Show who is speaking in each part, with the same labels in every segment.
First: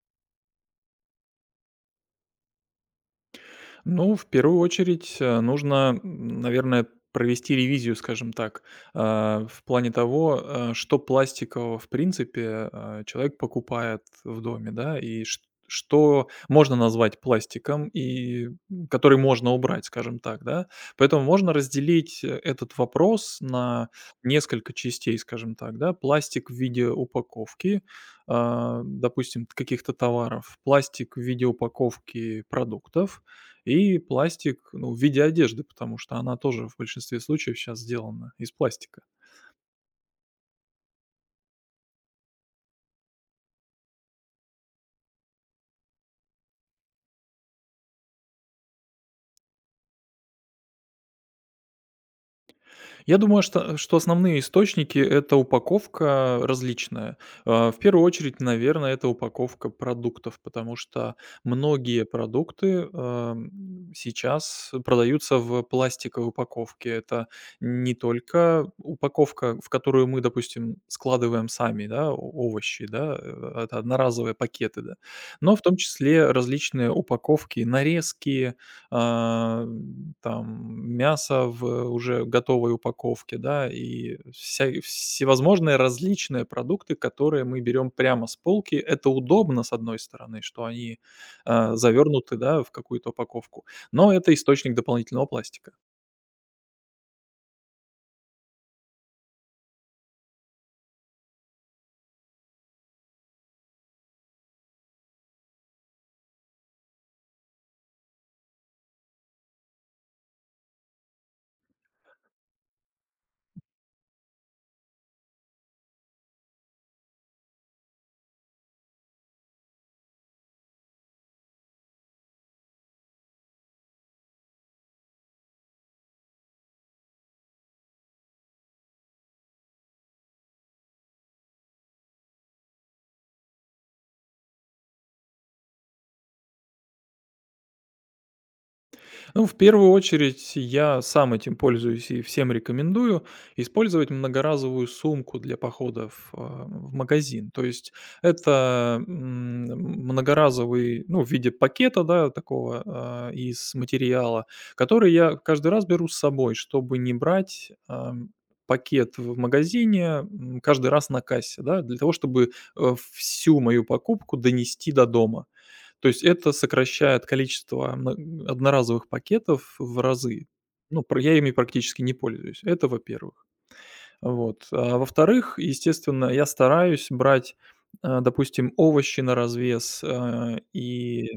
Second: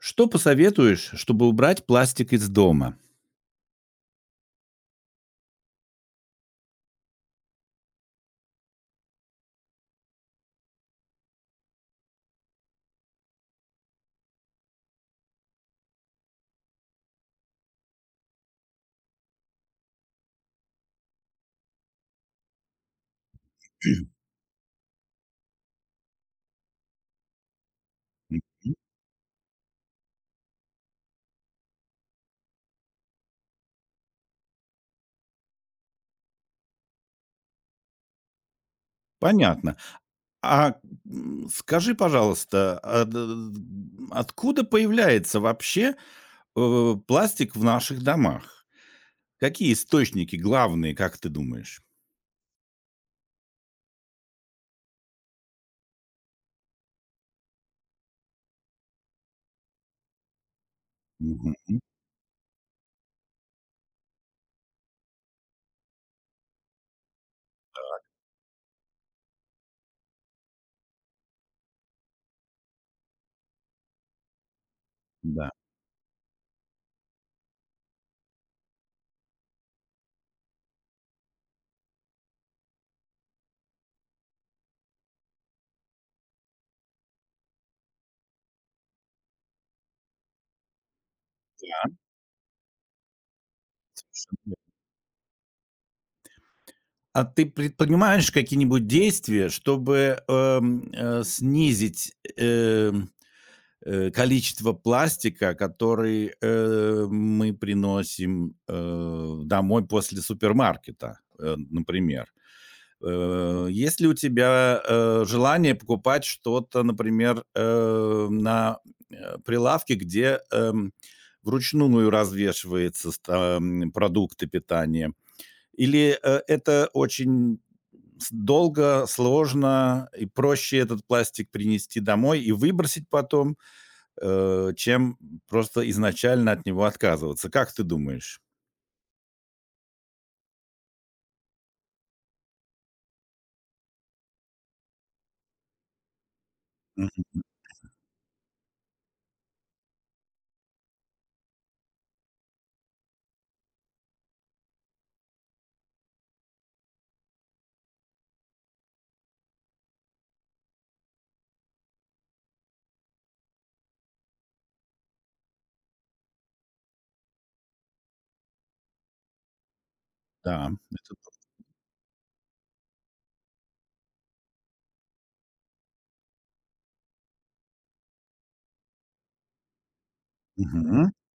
Speaker 1: Что посоветуешь, чтобы убрать пластик из дома?
Speaker 2: Ну, в первую очередь, нужно, наверное, провести ревизию, скажем так, в плане того, что пластикового, в принципе, человек покупает в доме, да, и что можно назвать пластиком, и который можно убрать, скажем так, да. Поэтому можно разделить этот вопрос на несколько частей, скажем так, да. Пластик в виде упаковки,
Speaker 1: М,
Speaker 2: допустим, каких-то товаров, пластик в виде упаковки продуктов, и пластик, ну, в виде одежды, потому что она тоже в большинстве случаев сейчас сделана из пластика.
Speaker 1: понятно. А, Скажи, пожалуйста, откуда появляется вообще пластик в наших домах? Какие источники главные, как ты думаешь?
Speaker 2: Я думаю, что основные источники — это упаковка различная. В первую очередь, наверное, это упаковка продуктов, потому что
Speaker 1: Мгм.
Speaker 2: многие продукты, сейчас продаются в пластиковой упаковке. Это не только упаковка, в которую мы, допустим, складываем сами, да, о овощи, да, это одноразовые пакеты, да,
Speaker 1: Да.
Speaker 2: но в том числе различные упаковки, нарезки, а, там мясо в уже готовой упаковке, да, и вся всевозможные различные продукты, которые мы берем прямо с полки. Это удобно, с одной стороны, что они, завернуты, да, в какую-то упаковку, но это источник дополнительного пластика.
Speaker 1: А ты предпринимаешь какие-нибудь действия, чтобы, снизить, количество пластика, который, мы приносим, домой после супермаркета, например. Есть ли у тебя, желание покупать что-то, например, на, прилавке, где, вручную развешиваются продукты питания? Или, это очень с долго, сложно, и проще этот пластик принести домой и выбросить потом? Чем просто изначально от него отказываться. Как ты думаешь?
Speaker 2: Ну, в первую очередь, я сам этим пользуюсь и всем рекомендую использовать многоразовую сумку для походов в
Speaker 1: Мгм.
Speaker 2: магазин. То есть это многоразовый, ну, в виде пакета, да, такого из материала, который я каждый раз беру с собой, чтобы не брать пакет в магазине каждый раз на кассе, да, для того, чтобы всю мою покупку донести до дома. То есть это сокращает количество мно одноразовых пакетов в разы.
Speaker 1: Да,
Speaker 2: Ну,
Speaker 1: это
Speaker 2: пр я
Speaker 1: т-
Speaker 2: ими практически не пользуюсь. Это, во-первых. Вот. А во-вторых, естественно, я стараюсь брать, допустим, овощи наразвес, а,
Speaker 1: Мгм,
Speaker 2: и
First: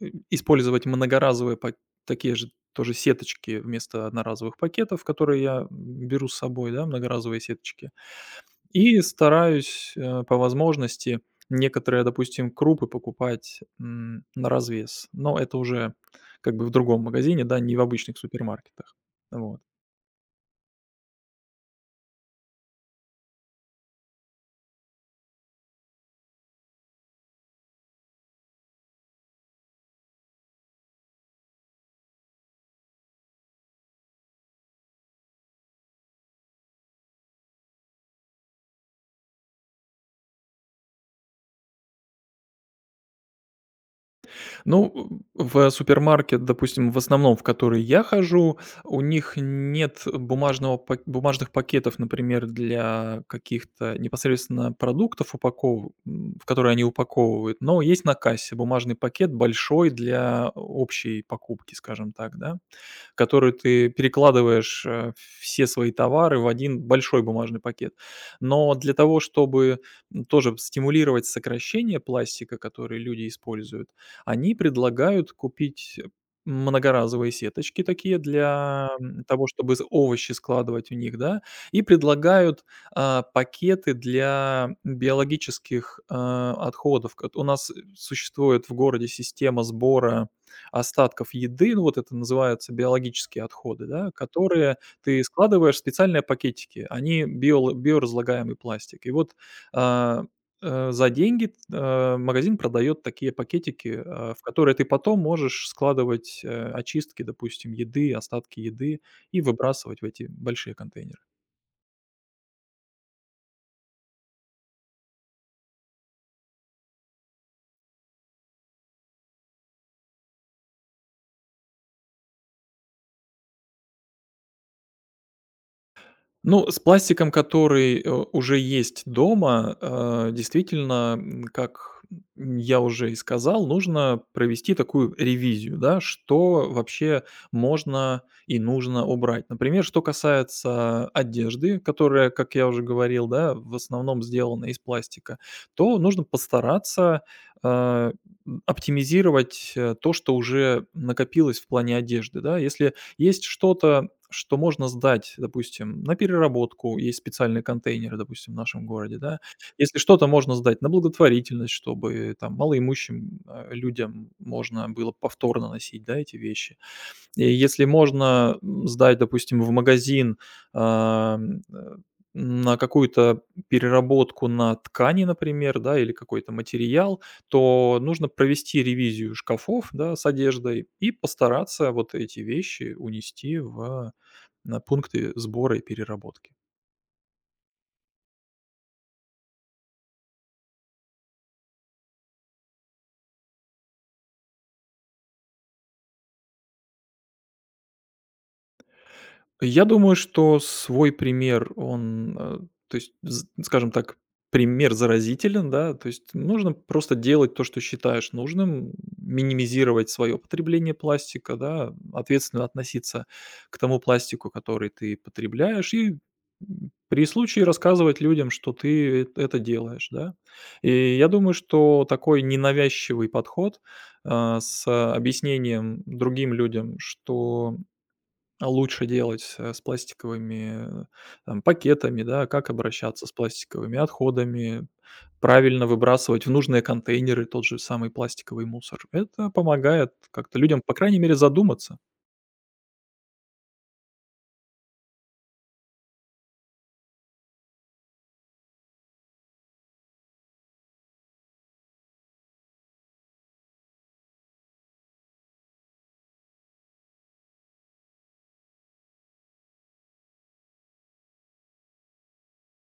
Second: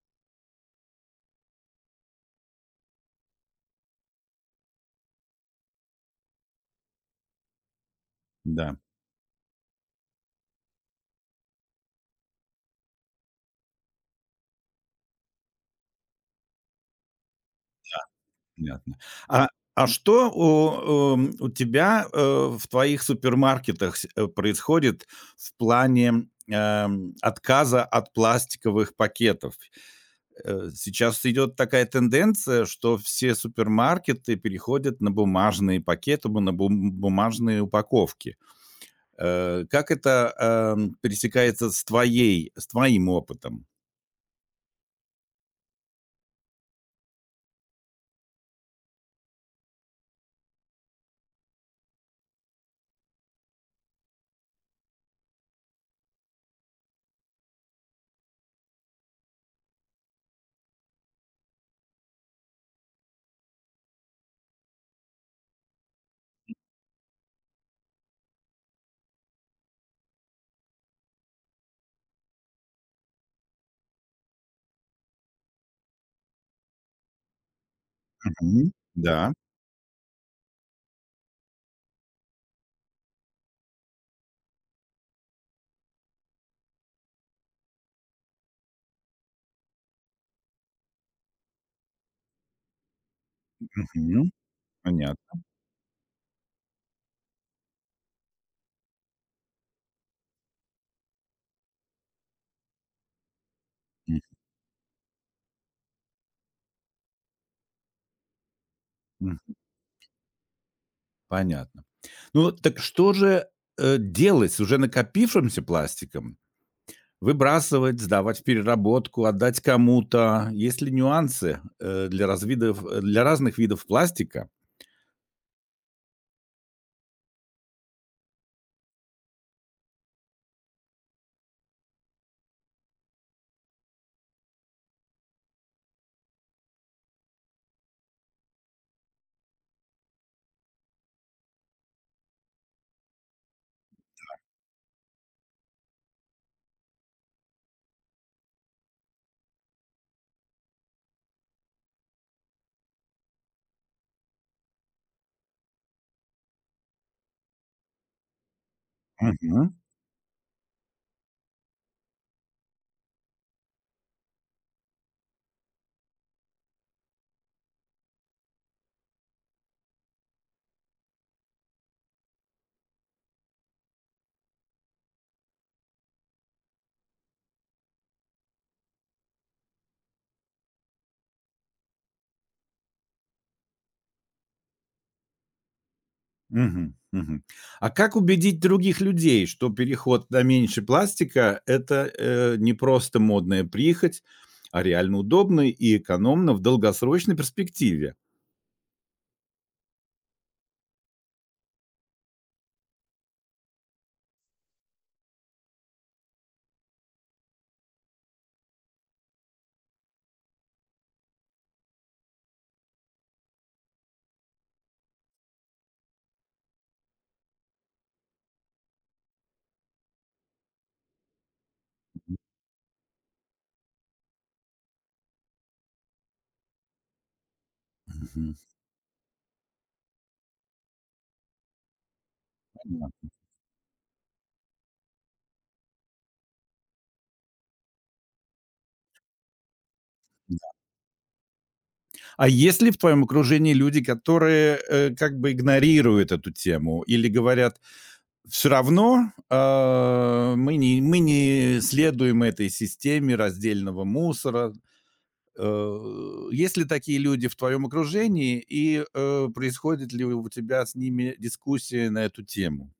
Speaker 2: э, использовать многоразовые пак такие же тоже сеточки вместо одноразовых пакетов, которые я беру с собой, да, многоразовые сеточки.
Speaker 1: да,
Speaker 2: И стараюсь, по возможности некоторые, допустим, крупы покупать, на развес, но это уже как бы в другом магазине, да, не в обычных супермаркетах.
Speaker 1: понятно. А
Speaker 2: Вот.
Speaker 1: а что у тебя, в твоих супермаркетах происходит в плане, отказа от пластиковых пакетов? Сейчас идет такая тенденция, что все супермаркеты переходят на бумажные пакеты, бу на бум бумажные упаковки. Как это, пересекается с твоим опытом?
Speaker 2: Ну, в супермаркет, допустим, в основном, в который я хожу, у них нет бумажного пак бумажных пакетов, например, для каких-то непосредственно продуктов, в которые они упаковывают, но есть на кассе бумажный пакет большой для общей покупки, скажем так, да, в которую ты перекладываешь, все свои товары в один большой бумажный пакет. Но для того, чтобы, тоже стимулировать сокращение пластика, который люди используют, они предлагают купить многоразовые сеточки такие
Speaker 1: Мгм.
Speaker 2: для,
Speaker 1: Да.
Speaker 2: того, чтобы з овощи складывать в них, да, и предлагают, пакеты для биологических, отходов. Кот У нас существует в городе система сбора остатков еды, ну, вот это называются биологические отходы, да,
Speaker 1: Мгм.
Speaker 2: которые ты
Speaker 1: Понятно.
Speaker 2: складываешь в специальные пакетики, они биоразлагаемый пластик. И вот, а, за деньги, магазин продает такие пакетики, в которые ты потом можешь складывать, очистки, допустим, еды, остатки еды
Speaker 1: Мгм.
Speaker 2: и выбрасывать в эти большие контейнеры.
Speaker 1: Понятно. Ну, так что же, делать с уже накопившимся пластиком? Выбрасывать, сдавать в переработку, отдать кому-то? Есть ли нюансы, для разных видов пластика?
Speaker 2: Ну, с пластиком, который, уже есть дома, действительно, как я уже и сказал, нужно провести такую ревизию, да, что вообще можно и нужно убрать. Например, что касается одежды, которая, как я уже говорил, да, в основном сделана из пластика, то нужно постараться, э, оптимизировать, то, что уже накопилось в плане одежды, да. Если есть что-то, что можно сдать, допустим, на переработку. Есть специальные контейнеры, допустим, в нашем городе, да.
Speaker 1: Мгм,
Speaker 2: Если что-то можно сдать на благотворительность, чтобы там малоимущим, людям можно было повторно носить, да, эти вещи. И если можно, сдать, допустим, в магазин, ам, э, на какую-то переработку на ткани, например, да, или какой-то материал, то нужно провести ревизию шкафов, да, с одеждой и постараться вот эти вещи унести в на пункты сбора и переработки.
Speaker 1: мгм. А как убедить других людей, что переход на меньше пластика — это, не просто модная прихоть, а реально удобно и экономно в долгосрочной перспективе?
Speaker 2: Я думаю, что свой пример, он, то есть, з скажем так, пример заразителен, да. То есть нужно просто делать то, что считаешь нужным, минимизировать свое потребление пластика, да, ответственно относиться к тому пластику, который ты потребляешь, и, при случае рассказывать людям, что ты эт это делаешь, да. И я думаю, что такой ненавязчивый подход, с объяснением другим людям, что
Speaker 1: Мгм,
Speaker 2: лучше делать, с пластиковыми, там, пакетами, да, как обращаться
Speaker 1: понятно.
Speaker 2: с пластиковыми отходами, правильно выбрасывать в нужные контейнеры тот же самый пластиковый мусор. Это помогает как-то людям, по крайней мере, задуматься.
Speaker 1: А есть ли в твоем окружении люди, которые, как бы игнорируют эту тему или говорят: Все равно, мы не следуем этой системе раздельного мусора»? Есть ли такие люди в твоем окружении и, происходит ли у тебя с ними дискуссия на эту тему?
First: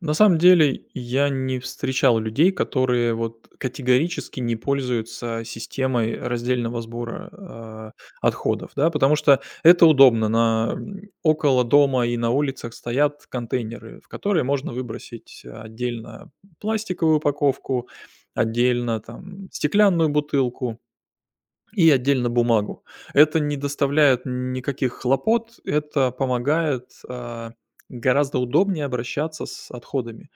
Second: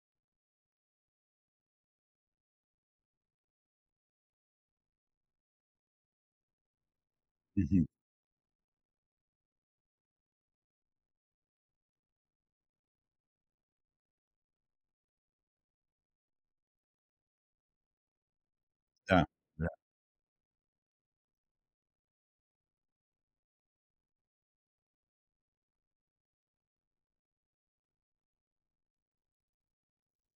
Speaker 2: На самом деле, я не встречал людей, которые вот категорически не пользуются системой раздельного сбора,
Speaker 1: Мгм.
Speaker 2: отходов, да, потому что это удобно. Около дома и на улицах стоят контейнеры, в которые можно выбросить отдельно пластиковую упаковку, отдельно
Speaker 1: Да,
Speaker 2: там
Speaker 1: да.
Speaker 2: стеклянную бутылку и отдельно бумагу. Это не доставляет никаких хлопот, это помогает, гораздо удобнее обращаться с отходами.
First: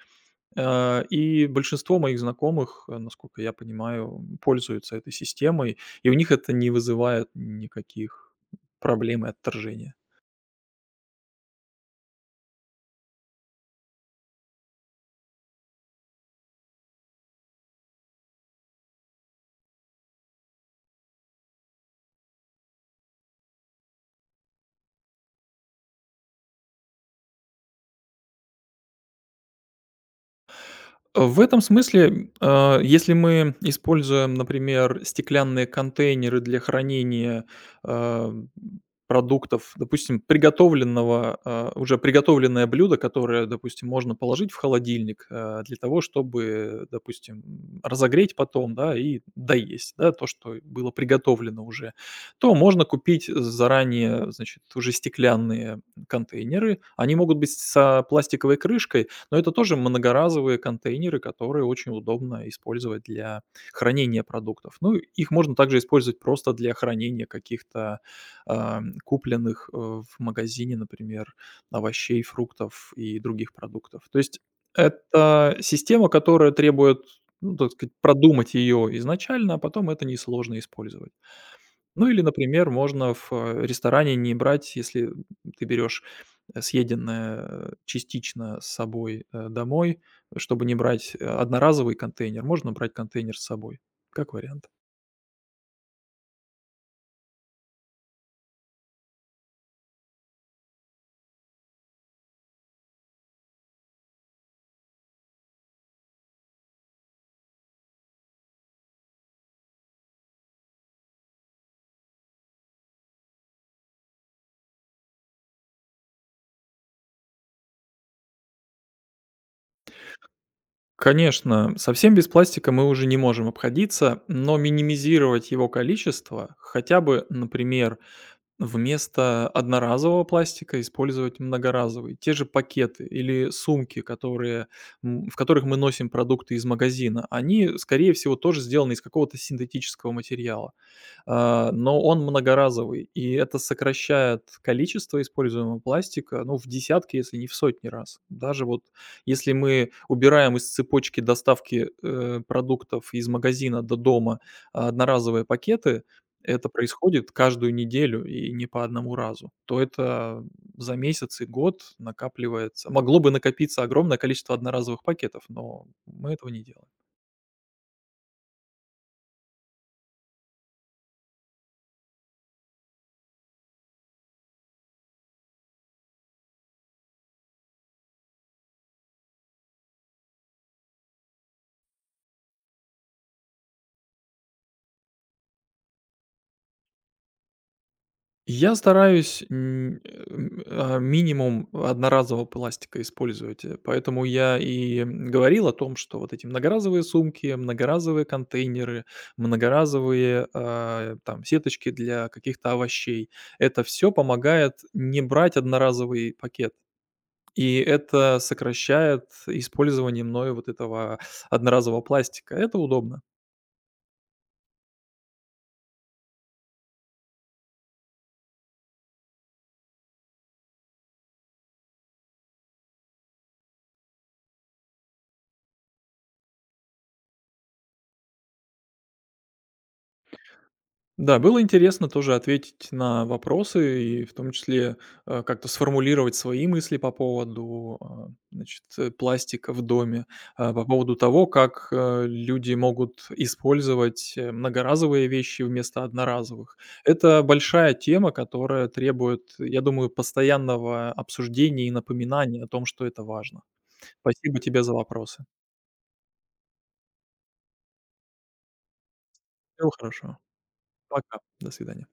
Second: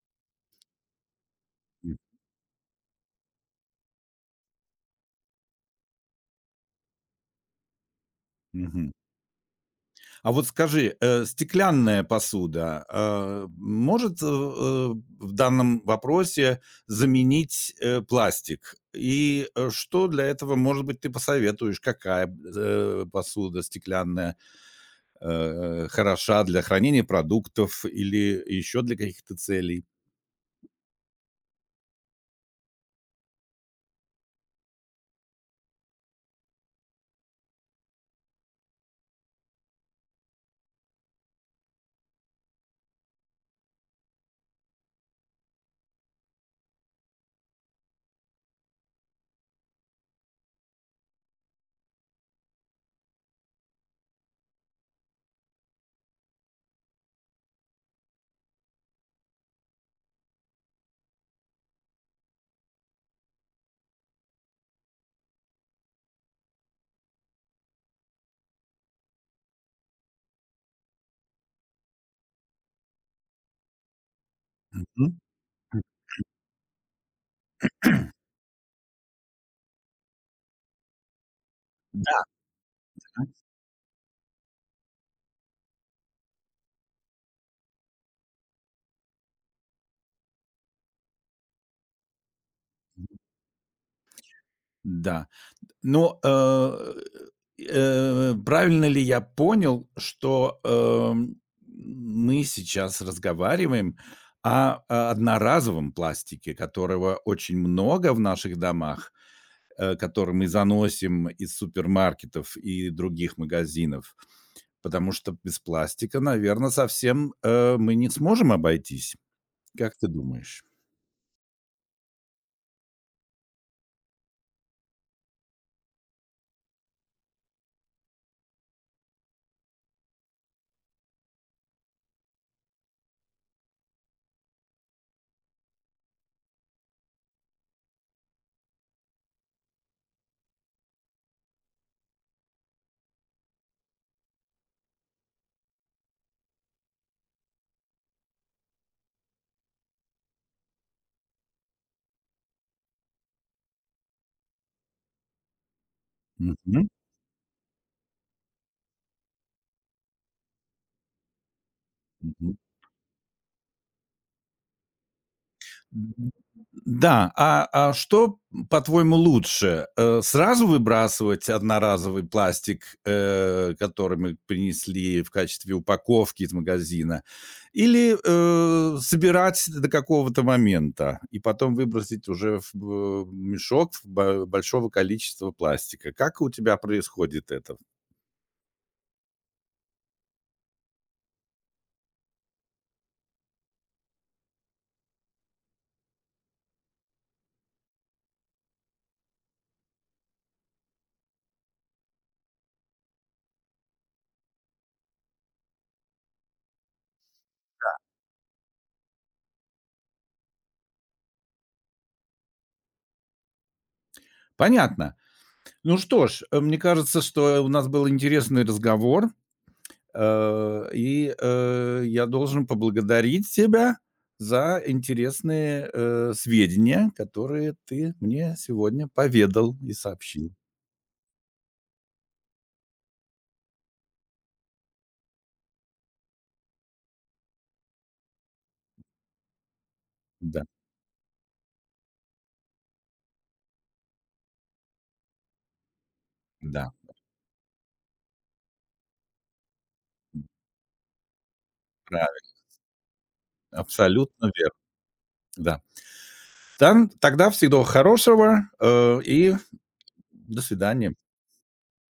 Speaker 2: И большинство моих знакомых, насколько я понимаю, пользуются этой системой, и у них это не вызывает никаких
Speaker 1: Мгм.
Speaker 2: проблем и отторжения.
Speaker 1: А вот скажи, стеклянная посуда, может, в данном вопросе заменить, пластик? И, что для этого, может быть, ты посоветуешь? Какая, посуда стеклянная, хороша для хранения продуктов или еще для каких-то целей?
Speaker 2: В этом смысле, если мы используем, например, стеклянные контейнеры для хранения, э, продуктов, допустим, приготовленного, уже приготовленное блюдо, которое, допустим, можно положить в холодильник, для того, чтобы, допустим, разогреть потом, да, и доесть, да, то, что было приготовлено уже, то можно купить заранее, значит, уже стеклянные контейнеры. Они могут быть со пластиковой крышкой, но это тоже многоразовые контейнеры, которые очень удобно использовать для хранения продуктов. Ну, их можно также использовать просто для хранения каких-то купленных в магазине, например, овощей, фруктов и других продуктов. То есть
Speaker 1: Мгм.
Speaker 2: это система, которая требует, ну, так сказать, продумать ее изначально, а потом это несложно использовать. Ну или,
Speaker 1: Да.
Speaker 2: например, можно в, ресторане не брать, если, ты берешь, съеденное частично с собой, домой, чтобы не брать, одноразовый контейнер, можно брать контейнер с собой, как вариант.
Speaker 1: Да. Но, правильно ли я понял, что, мы сейчас разговариваем о о одноразовом пластике, которого очень много в наших домах, который мы заносим из супермаркетов и других магазинов? Потому что без пластика, наверное, совсем, мы не сможем обойтись. Как ты думаешь?
Speaker 2: Конечно, совсем без пластика мы уже не можем обходиться, но минимизировать его количество хотя бы, например, вместо одноразового пластика использовать многоразовый. Те же пакеты или сумки, которые, в которых мы носим продукты из магазина, они, скорее всего, тоже сделаны из какого-то синтетического материала. Но он многоразовый, и это сокращает количество используемого пластика, ну, в десятки, если не в сотни раз. Даже вот если мы убираем из цепочки доставки, продуктов из магазина до дома одноразовые пакеты, это
Speaker 1: Мгм.
Speaker 2: происходит каждую неделю и не по одному разу, то это за месяц и год
Speaker 1: Мгм.
Speaker 2: накапливается. Могло бы накопиться огромное количество одноразовых пакетов, но мы
Speaker 1: М,
Speaker 2: этого не делаем.
Speaker 1: да, а что, по-твоему, лучше, сразу выбрасывать одноразовый пластик, который мы принесли в качестве упаковки из магазина, или, собирать до какого-то момента и потом выбросить уже в б мешок в бо большого количества пластика? Как у тебя происходит это?
Speaker 2: Я стараюсь, минимум одноразового пластика использовать, поэтому я и говорил о том, что вот эти многоразовые сумки, многоразовые контейнеры, многоразовые, там сеточки для каких-то овощей — это все помогает не брать одноразовый пакет, и это сокращает использование мною вот этого одноразового пластика. Это удобно.
Speaker 1: Понятно. Ну что ж, мне кажется, что у нас был интересный разговор. Я должен поблагодарить тебя за интересные, сведения, которые ты мне сегодня поведал и сообщил.
Speaker 2: Да, было интересно тоже ответить на вопросы и в том числе, как-то сформулировать свои мысли по поводу, значит, пластика в доме,
Speaker 1: Да,
Speaker 2: по поводу того, как, люди могут использовать, многоразовые вещи вместо одноразовых.
Speaker 1: да,
Speaker 2: Это большая тема, которая требует, я думаю, постоянного обсуждения и
Speaker 1: правильно,
Speaker 2: напоминания о том, что это важно.
Speaker 1: абсолютно
Speaker 2: Спасибо
Speaker 1: верно,
Speaker 2: тебе за вопросы.
Speaker 1: да. Тогда всего хорошего, и
Speaker 2: Всего хорошего.
Speaker 1: до свидания.
Speaker 2: Пока. До свидания.